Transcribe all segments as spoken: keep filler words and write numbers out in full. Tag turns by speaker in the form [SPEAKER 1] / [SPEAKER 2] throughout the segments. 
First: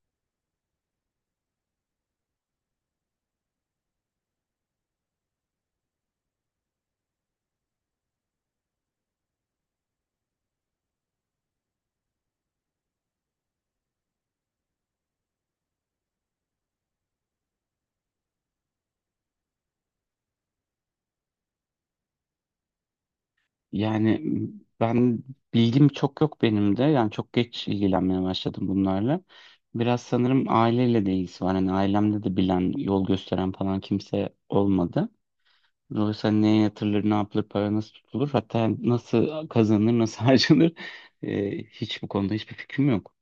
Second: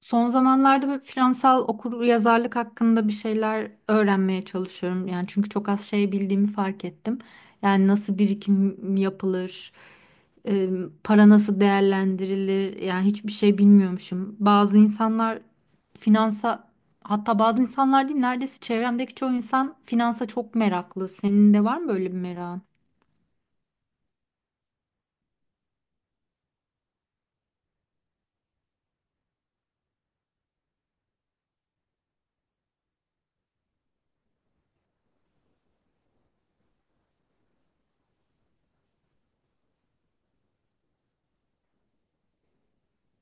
[SPEAKER 1] Son zamanlarda böyle finansal okur yazarlık hakkında bir şeyler öğrenmeye çalışıyorum. Yani çünkü çok az şey bildiğimi fark ettim. Yani nasıl birikim yapılır, e, para nasıl değerlendirilir, yani hiçbir şey bilmiyormuşum. Bazı insanlar finansa, hatta bazı insanlar değil, neredeyse çevremdeki çoğu insan finansa çok meraklı. Senin de var mı böyle bir merakın?
[SPEAKER 2] Yani ben bilgim çok yok benim de. Yani çok geç ilgilenmeye başladım bunlarla. Biraz sanırım aileyle de ilgisi var. Hani ailemde de bilen, yol gösteren falan kimse olmadı. Dolayısıyla hani neye yatırılır, ne yapılır, para nasıl tutulur, hatta nasıl kazanılır, nasıl harcanır e, hiç bu konuda hiçbir fikrim yok.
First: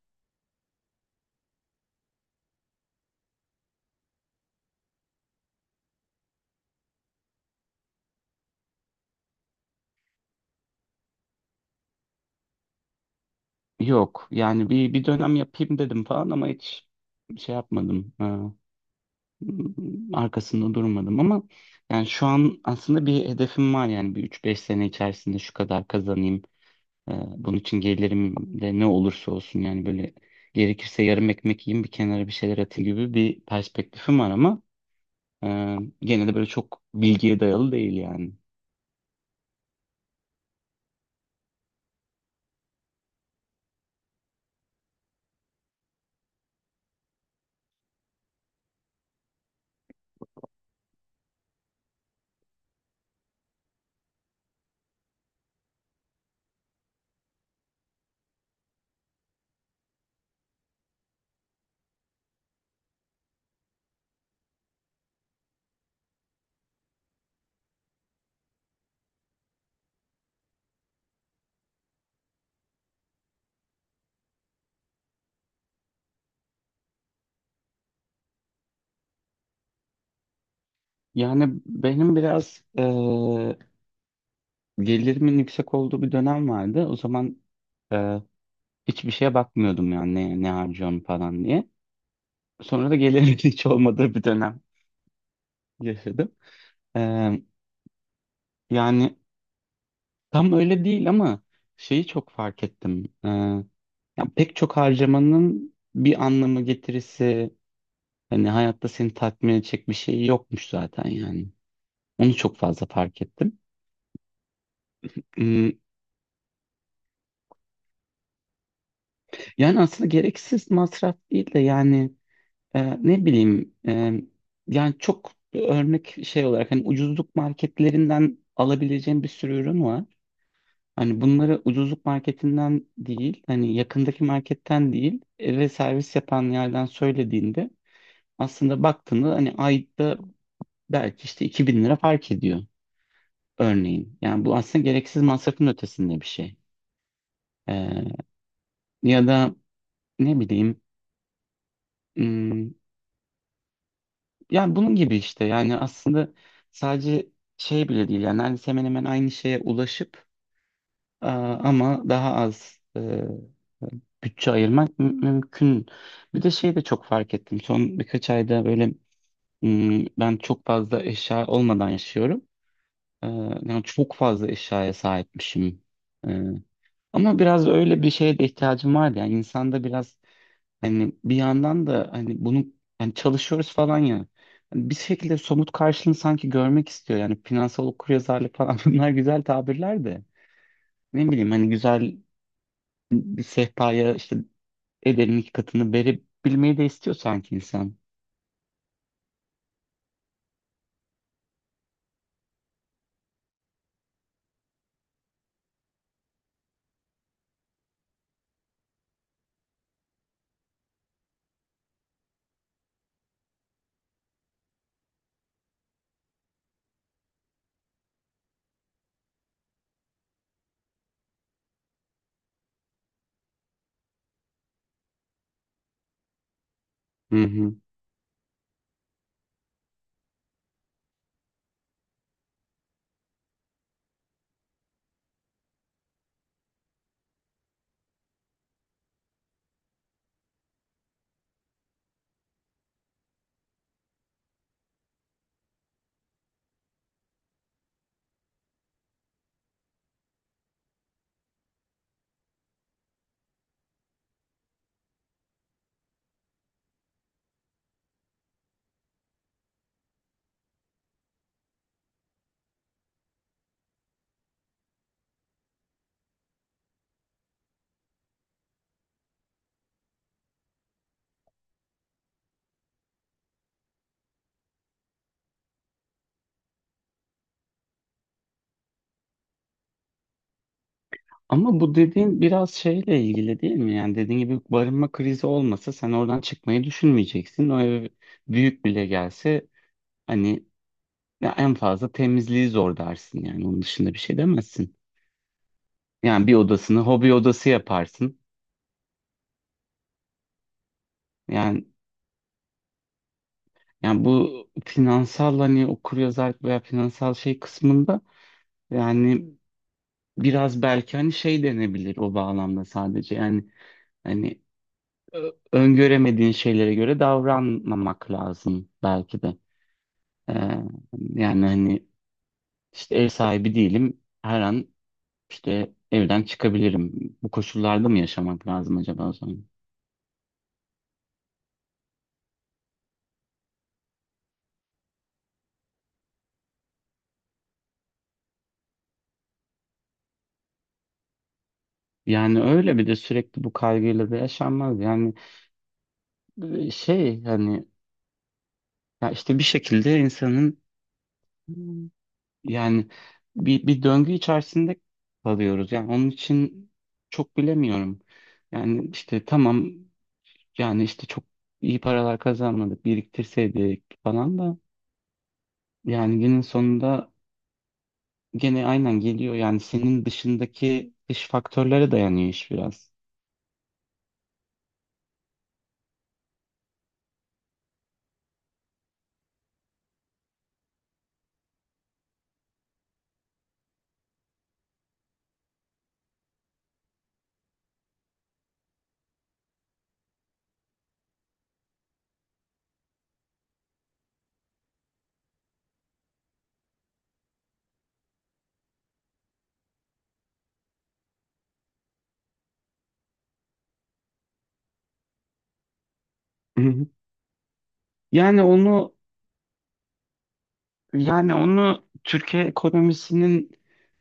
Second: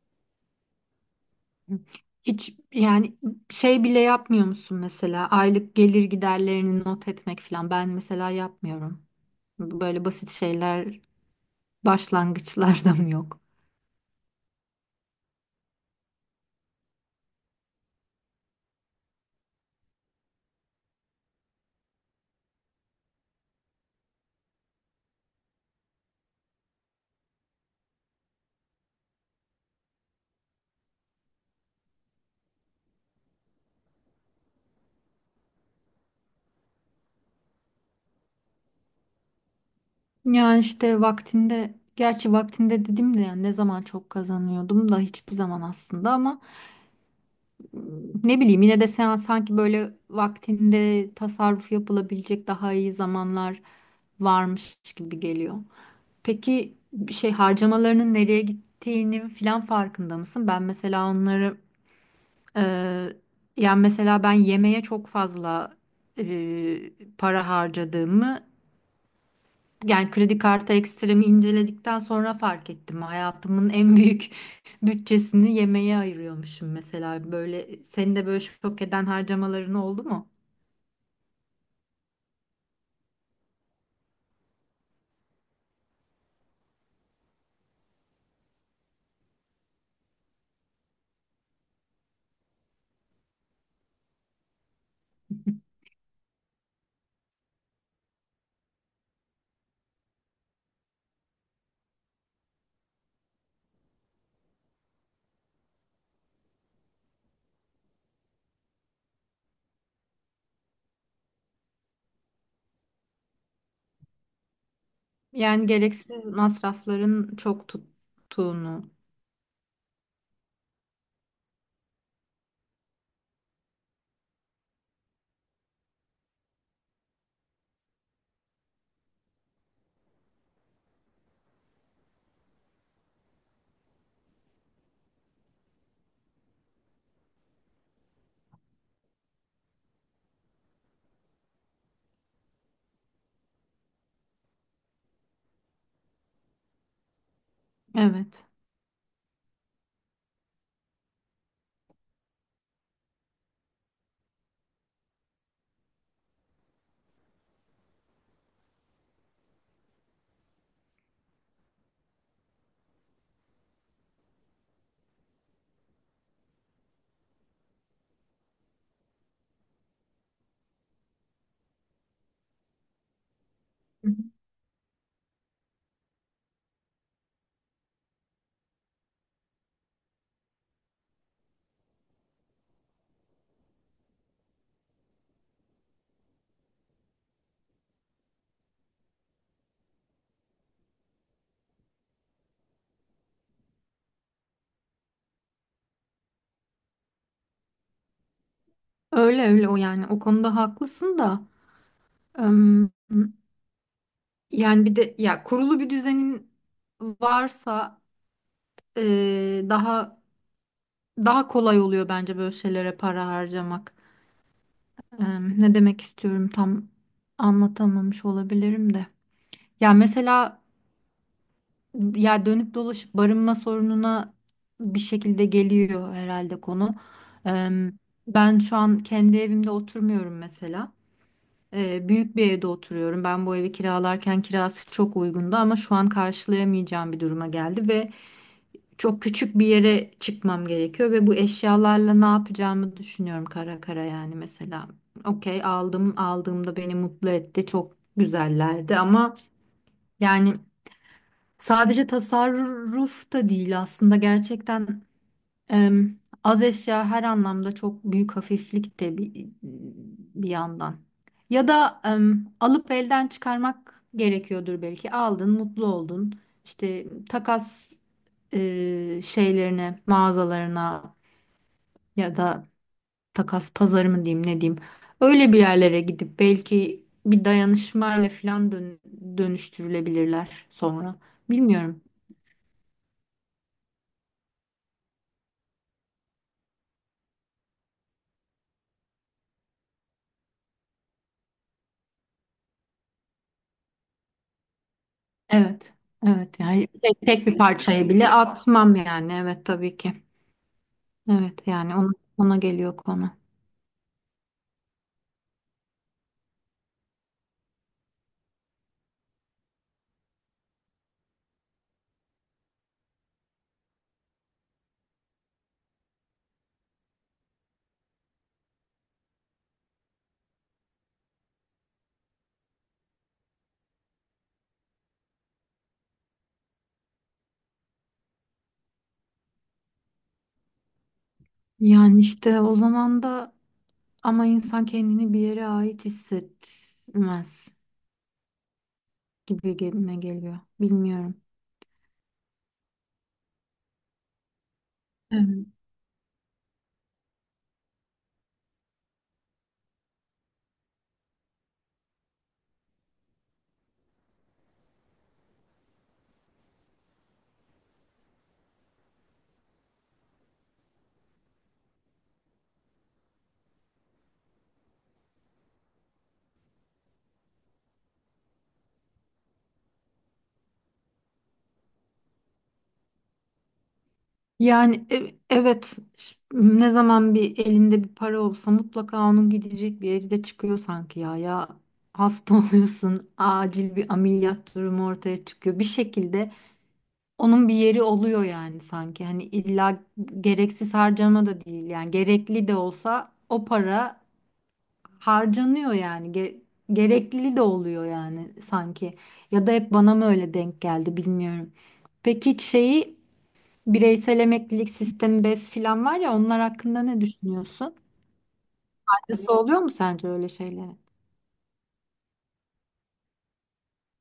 [SPEAKER 1] Hiç yani şey bile yapmıyor musun mesela aylık gelir giderlerini not etmek falan, ben mesela yapmıyorum. Böyle basit şeyler başlangıçlardan yok.
[SPEAKER 2] Yok yani bir, bir dönem yapayım dedim falan ama hiç şey yapmadım. Arkasında durmadım ama yani şu an aslında bir hedefim var yani bir üç beş sene içerisinde şu kadar kazanayım. Ee, bunun için gelirim de ne olursa olsun yani böyle gerekirse yarım ekmek yiyeyim bir kenara bir şeyler atayım gibi bir perspektifim var ama e, gene de böyle çok bilgiye dayalı değil yani.
[SPEAKER 1] Yani işte vaktinde, gerçi vaktinde dedim de yani ne zaman çok kazanıyordum da hiçbir zaman aslında, ama mm, ne bileyim, yine de sen sanki böyle vaktinde tasarruf yapılabilecek daha iyi zamanlar varmış gibi geliyor. Peki şey harcamalarının nereye gittiğinin filan farkında mısın? Ben mesela onları e, yani mesela ben yemeğe çok fazla e, para harcadığımı yani kredi kartı ekstremi inceledikten sonra fark ettim. Hayatımın en büyük bütçesini yemeğe ayırıyormuşum mesela. Böyle senin de böyle şok eden harcamaların oldu mu?
[SPEAKER 2] Yani benim biraz e, gelirimin yüksek olduğu bir dönem vardı. O zaman e, hiçbir şeye bakmıyordum yani ne, ne harcıyorum falan diye. Sonra da gelirimin hiç olmadığı bir dönem yaşadım. Ee, Yani tam öyle değil ama şeyi çok fark ettim. Ee, ya pek çok harcamanın bir anlamı getirisi hani hayatta seni tatmin edecek bir şey yokmuş zaten yani. Onu çok fazla fark ettim.
[SPEAKER 1] Yani
[SPEAKER 2] Hmm,
[SPEAKER 1] gereksiz masrafların çok tuttuğunu.
[SPEAKER 2] Yani aslında gereksiz masraf değil de yani e, ne bileyim e, yani çok örnek şey olarak hani ucuzluk marketlerinden alabileceğim bir sürü ürün var. Hani bunları ucuzluk marketinden değil, hani yakındaki marketten değil, eve servis yapan yerden söylediğinde aslında baktığında hani ayda belki işte iki bin lira fark ediyor örneğin. Yani bu aslında gereksiz masrafın ötesinde bir şey. Ee,
[SPEAKER 1] Evet.
[SPEAKER 2] Ya da ne bileyim, hmm, yani bunun gibi işte yani aslında sadece şey bile değil yani neredeyse hemen hemen aynı şeye ulaşıp aa, ama daha az bütçe ayırmak mü- mümkün. Bir de şey de çok fark ettim. Son birkaç ayda böyle ım, ben çok fazla eşya olmadan yaşıyorum. Ee, Yani çok fazla eşyaya sahipmişim. Ee, Ama biraz öyle bir şeye de ihtiyacım vardı. Yani insanda biraz hani bir yandan da hani bunu yani çalışıyoruz falan ya. Hani bir şekilde somut karşılığını sanki görmek istiyor. Yani finansal okuryazarlık falan bunlar güzel tabirler de. Ne bileyim hani güzel bir sehpaya işte ederin iki katını verebilmeyi de istiyor sanki insan.
[SPEAKER 1] Öyle öyle, o yani o konuda haklısın da, ım, yani bir de ya kurulu bir düzenin varsa e, daha daha kolay oluyor bence böyle şeylere para harcamak. Im, ne demek istiyorum tam anlatamamış olabilirim de. Ya mesela, ya dönüp dolaşıp barınma sorununa bir şekilde geliyor herhalde konu.
[SPEAKER 2] Hı hı.
[SPEAKER 1] Im, ben şu an kendi evimde oturmuyorum mesela. Ee, büyük bir evde oturuyorum. Ben bu evi kiralarken kirası çok uygundu, ama şu an karşılayamayacağım bir duruma geldi ve çok küçük bir yere çıkmam gerekiyor ve bu eşyalarla ne yapacağımı düşünüyorum kara kara yani mesela. Okey, aldım, aldığımda beni mutlu etti, çok güzellerdi ama yani sadece tasarruf da değil aslında, gerçekten Em, az eşya her anlamda çok büyük hafiflik de bir, bir yandan. Ya da em, alıp elden çıkarmak gerekiyordur belki. Aldın, mutlu oldun. İşte takas e, şeylerine, mağazalarına ya da takas pazarı mı diyeyim, ne diyeyim. Öyle bir yerlere gidip belki bir dayanışmayla falan dön- dönüştürülebilirler sonra.
[SPEAKER 2] Ama bu
[SPEAKER 1] Bilmiyorum.
[SPEAKER 2] dediğin biraz şeyle ilgili değil mi? Yani dediğin gibi barınma krizi olmasa sen oradan çıkmayı düşünmeyeceksin. O ev büyük bile gelse hani ya en fazla temizliği zor dersin yani onun dışında bir şey demezsin.
[SPEAKER 1] Evet.
[SPEAKER 2] Yani bir
[SPEAKER 1] Evet yani
[SPEAKER 2] odasını
[SPEAKER 1] tek,
[SPEAKER 2] hobi
[SPEAKER 1] tek bir
[SPEAKER 2] odası
[SPEAKER 1] parçayı bile
[SPEAKER 2] yaparsın.
[SPEAKER 1] atmam yani. Evet, tabii ki. Evet
[SPEAKER 2] Yani
[SPEAKER 1] yani ona, ona geliyor konu.
[SPEAKER 2] yani bu finansal hani okuryazarlık veya finansal şey kısmında yani biraz belki hani şey denebilir o bağlamda sadece yani hani Ö- öngöremediğin şeylere göre davranmamak lazım belki de. Ee, Yani hani işte ev sahibi değilim. Her an işte evden çıkabilirim. Bu koşullarda mı yaşamak lazım acaba o zaman?
[SPEAKER 1] Yani işte o zaman da ama insan kendini bir yere ait hissetmez gibi gibime geliyor. Bilmiyorum.
[SPEAKER 2] Yani öyle bir de sürekli bu kaygıyla da yaşanmaz. Yani
[SPEAKER 1] Evet.
[SPEAKER 2] e, şey hani ya işte bir şekilde insanın. Hmm. Yani bir, bir döngü içerisinde kalıyoruz. Yani onun için çok bilemiyorum. Yani işte tamam. Yani işte çok iyi paralar kazanmadık, biriktirseydik falan da yani günün sonunda gene aynen geliyor. Yani senin dışındaki dış faktörlere dayanıyor iş biraz.
[SPEAKER 1] Yani e- evet, ş- ne zaman bir elinde bir para olsa mutlaka onun gidecek bir yeri de çıkıyor sanki ya. Ya hasta oluyorsun, acil bir ameliyat durumu ortaya çıkıyor. Bir şekilde onun bir yeri oluyor yani sanki. Hani illa gereksiz harcama da değil, yani gerekli de olsa o para harcanıyor yani. Ge- gerekli de oluyor yani sanki, ya da hep bana mı öyle denk geldi, bilmiyorum. Peki hiç şeyi, bireysel emeklilik sistemi B E S filan var ya, onlar
[SPEAKER 2] Hı
[SPEAKER 1] hakkında
[SPEAKER 2] hı.
[SPEAKER 1] ne düşünüyorsun?
[SPEAKER 2] Yani onu
[SPEAKER 1] Faydası oluyor mu sence öyle şeylere?
[SPEAKER 2] yani onu Türkiye ekonomisinin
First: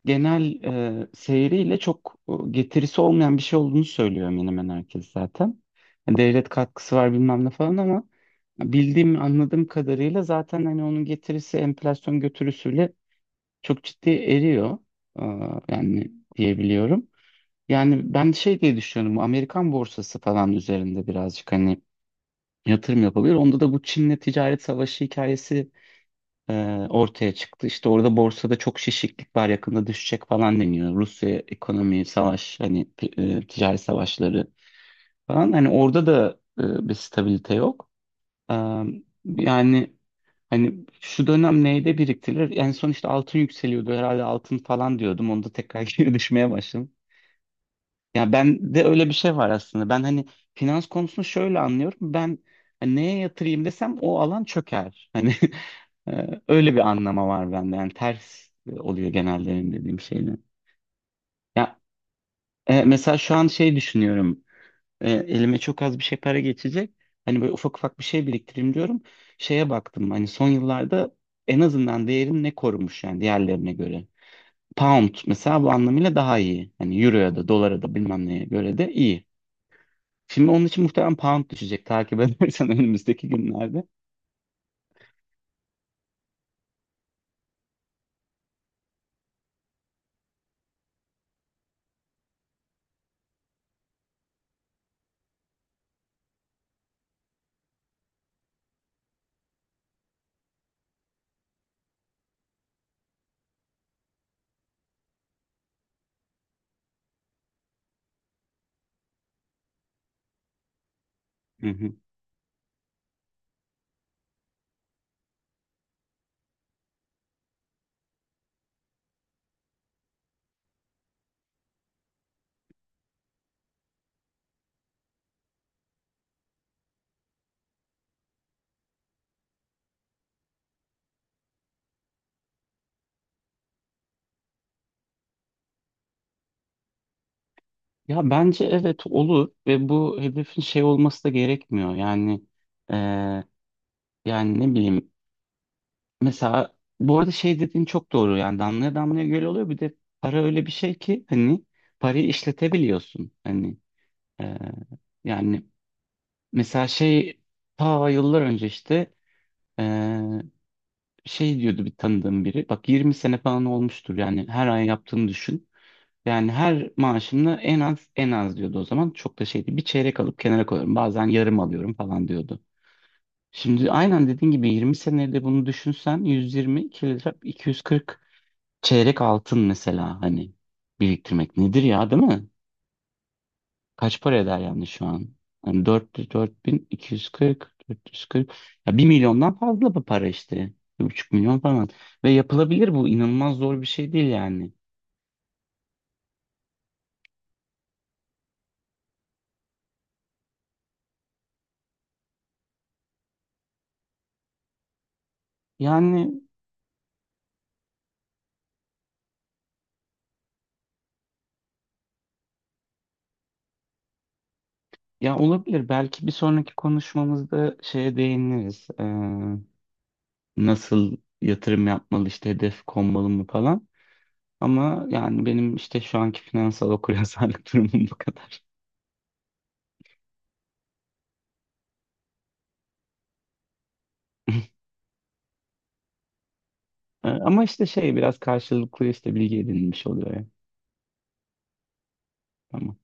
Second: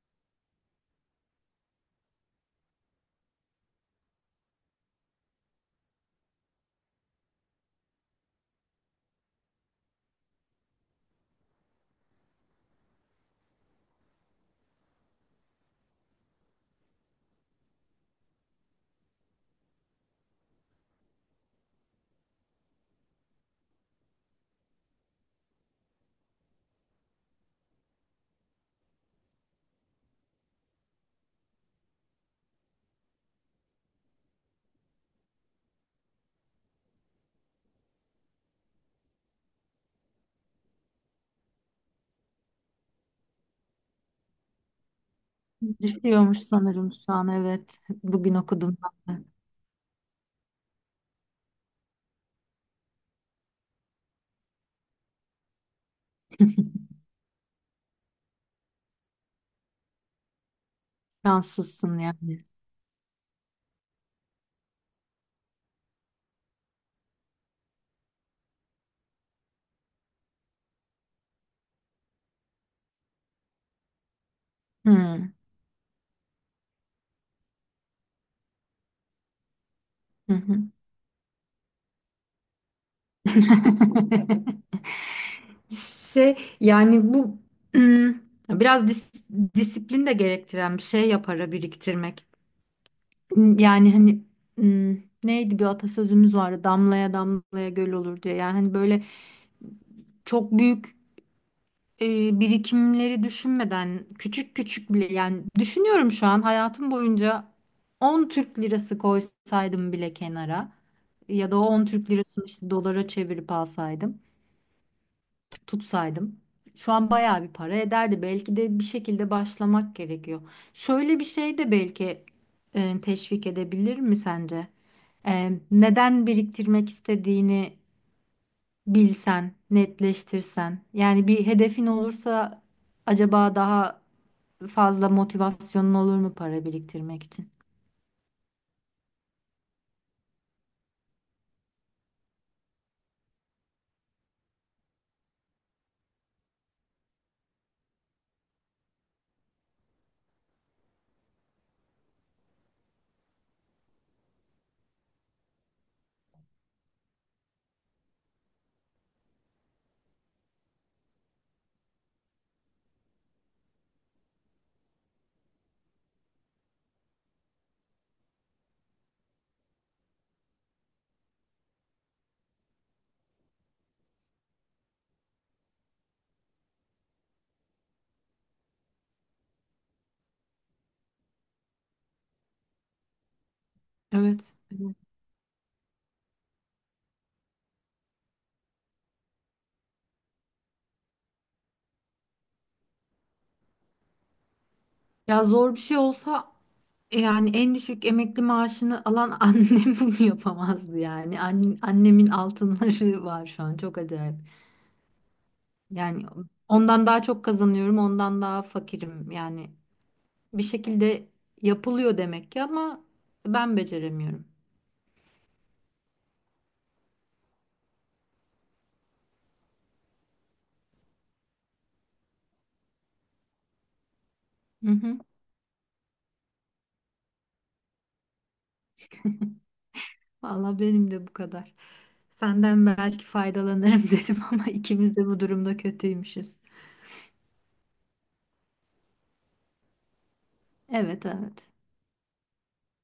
[SPEAKER 2] genel e, seyriyle çok e, getirisi olmayan bir şey olduğunu söylüyor hemen hemen herkes zaten. Yani devlet katkısı var bilmem ne falan ama bildiğim anladığım kadarıyla zaten hani onun getirisi enflasyon götürüsüyle çok ciddi eriyor. Aa, yani diyebiliyorum. Yani ben şey diye düşünüyorum. Bu Amerikan borsası falan üzerinde birazcık hani yatırım yapabilir. Onda da bu Çin'le ticaret savaşı hikayesi e, ortaya çıktı. İşte orada borsada çok şişiklik var, yakında düşecek falan deniyor. Rusya ekonomi, savaş, hani e, ticaret savaşları falan. Hani orada da e, bir stabilite yok. Ee, yani Hani şu dönem neyde biriktirilir? En son işte altın yükseliyordu herhalde altın falan diyordum. Onda tekrar geri
[SPEAKER 1] Düşüyormuş
[SPEAKER 2] düşmeye başladım.
[SPEAKER 1] sanırım şu an, evet,
[SPEAKER 2] Ya
[SPEAKER 1] bugün
[SPEAKER 2] ben
[SPEAKER 1] okudum
[SPEAKER 2] de öyle bir
[SPEAKER 1] ben de.
[SPEAKER 2] şey var aslında. Ben hani finans konusunu şöyle anlıyorum. Ben hani neye yatırayım desem o alan çöker. Hani e, öyle bir anlama var bende. Yani ters oluyor genelde benim dediğim şeyle. Ya
[SPEAKER 1] Şanslısın yani.
[SPEAKER 2] e, mesela şu an şey düşünüyorum. E, elime çok az bir şey para geçecek. Hani böyle ufak ufak bir şey biriktireyim diyorum. Şeye baktım hani son yıllarda en azından değerini ne korumuş yani diğerlerine göre. Pound
[SPEAKER 1] Hmm.
[SPEAKER 2] mesela bu anlamıyla daha iyi. Hani euroya da dolara da bilmem neye göre de iyi.
[SPEAKER 1] Hı
[SPEAKER 2] Şimdi
[SPEAKER 1] hı.
[SPEAKER 2] onun için muhtemelen pound düşecek takip edersen önümüzdeki günlerde.
[SPEAKER 1] Şey yani bu, hmm, biraz dis- disiplin de gerektiren bir şey yapara biriktirmek. Yani hani hmm, neydi, bir atasözümüz vardı, damlaya damlaya göl olur diye. Yani hani böyle çok büyük e, birikimleri düşünmeden küçük küçük bile, yani düşünüyorum şu an, hayatım boyunca on Türk lirası koysaydım bile kenara, ya da o
[SPEAKER 2] Hı
[SPEAKER 1] on
[SPEAKER 2] hı.
[SPEAKER 1] Türk lirasını işte dolara çevirip alsaydım, tutsaydım, şu an bayağı bir para ederdi. Belki de bir şekilde başlamak gerekiyor. Şöyle bir şey de belki e, teşvik edebilir mi sence? E, neden biriktirmek istediğini bilsen, netleştirsen. Yani bir hedefin olursa acaba daha fazla motivasyonun olur mu para biriktirmek için?
[SPEAKER 2] Ya bence evet olur ve bu hedefin şey olması da gerekmiyor. Yani e, yani ne bileyim. Mesela bu arada şey dediğin çok doğru yani damlaya damlaya göl oluyor bir de para öyle bir şey ki hani parayı işletebiliyorsun hani e, yani mesela şey ta yıllar önce işte e, şey diyordu bir tanıdığım biri, bak yirmi sene falan olmuştur yani her ay yaptığını düşün yani, her maaşımda en az en az diyordu o zaman çok da şeydi, bir çeyrek alıp kenara koyuyorum bazen yarım alıyorum falan diyordu. Şimdi aynen dediğin gibi yirmi senede bunu düşünsen yüz yirmi iki yüz kırk çeyrek altın mesela, hani biriktirmek nedir ya değil mi? Kaç para
[SPEAKER 1] Evet.
[SPEAKER 2] eder yani
[SPEAKER 1] Evet.
[SPEAKER 2] şu an? Hani dört, dört bin iki yüz kırk, dört yüz kırk, ya bir milyondan fazla bu para işte. Bir buçuk milyon falan. Ve yapılabilir bu inanılmaz zor bir şey değil yani.
[SPEAKER 1] Ya zor bir şey olsa. Yani en düşük emekli maaşını alan annem bunu yapamazdı yani. An- annemin altınları var şu an, çok acayip. Yani
[SPEAKER 2] Yani
[SPEAKER 1] ondan daha çok kazanıyorum, ondan daha fakirim. Yani bir şekilde yapılıyor demek ki, ama ben beceremiyorum.
[SPEAKER 2] ya olabilir belki bir sonraki konuşmamızda şeye değiniriz. Ee, nasıl yatırım yapmalı işte hedef konmalı mı falan.
[SPEAKER 1] Hı
[SPEAKER 2] Ama
[SPEAKER 1] hı.
[SPEAKER 2] yani benim işte şu anki finansal okuryazarlık durumum bu kadar.
[SPEAKER 1] Valla benim de bu kadar. Senden belki faydalanırım dedim, ama ikimiz de bu durumda kötüymüşüz.
[SPEAKER 2] Ee, Ama işte şey biraz karşılıklı işte bilgi edinilmiş oluyor ya.
[SPEAKER 1] Evet, evet.
[SPEAKER 2] Tamam.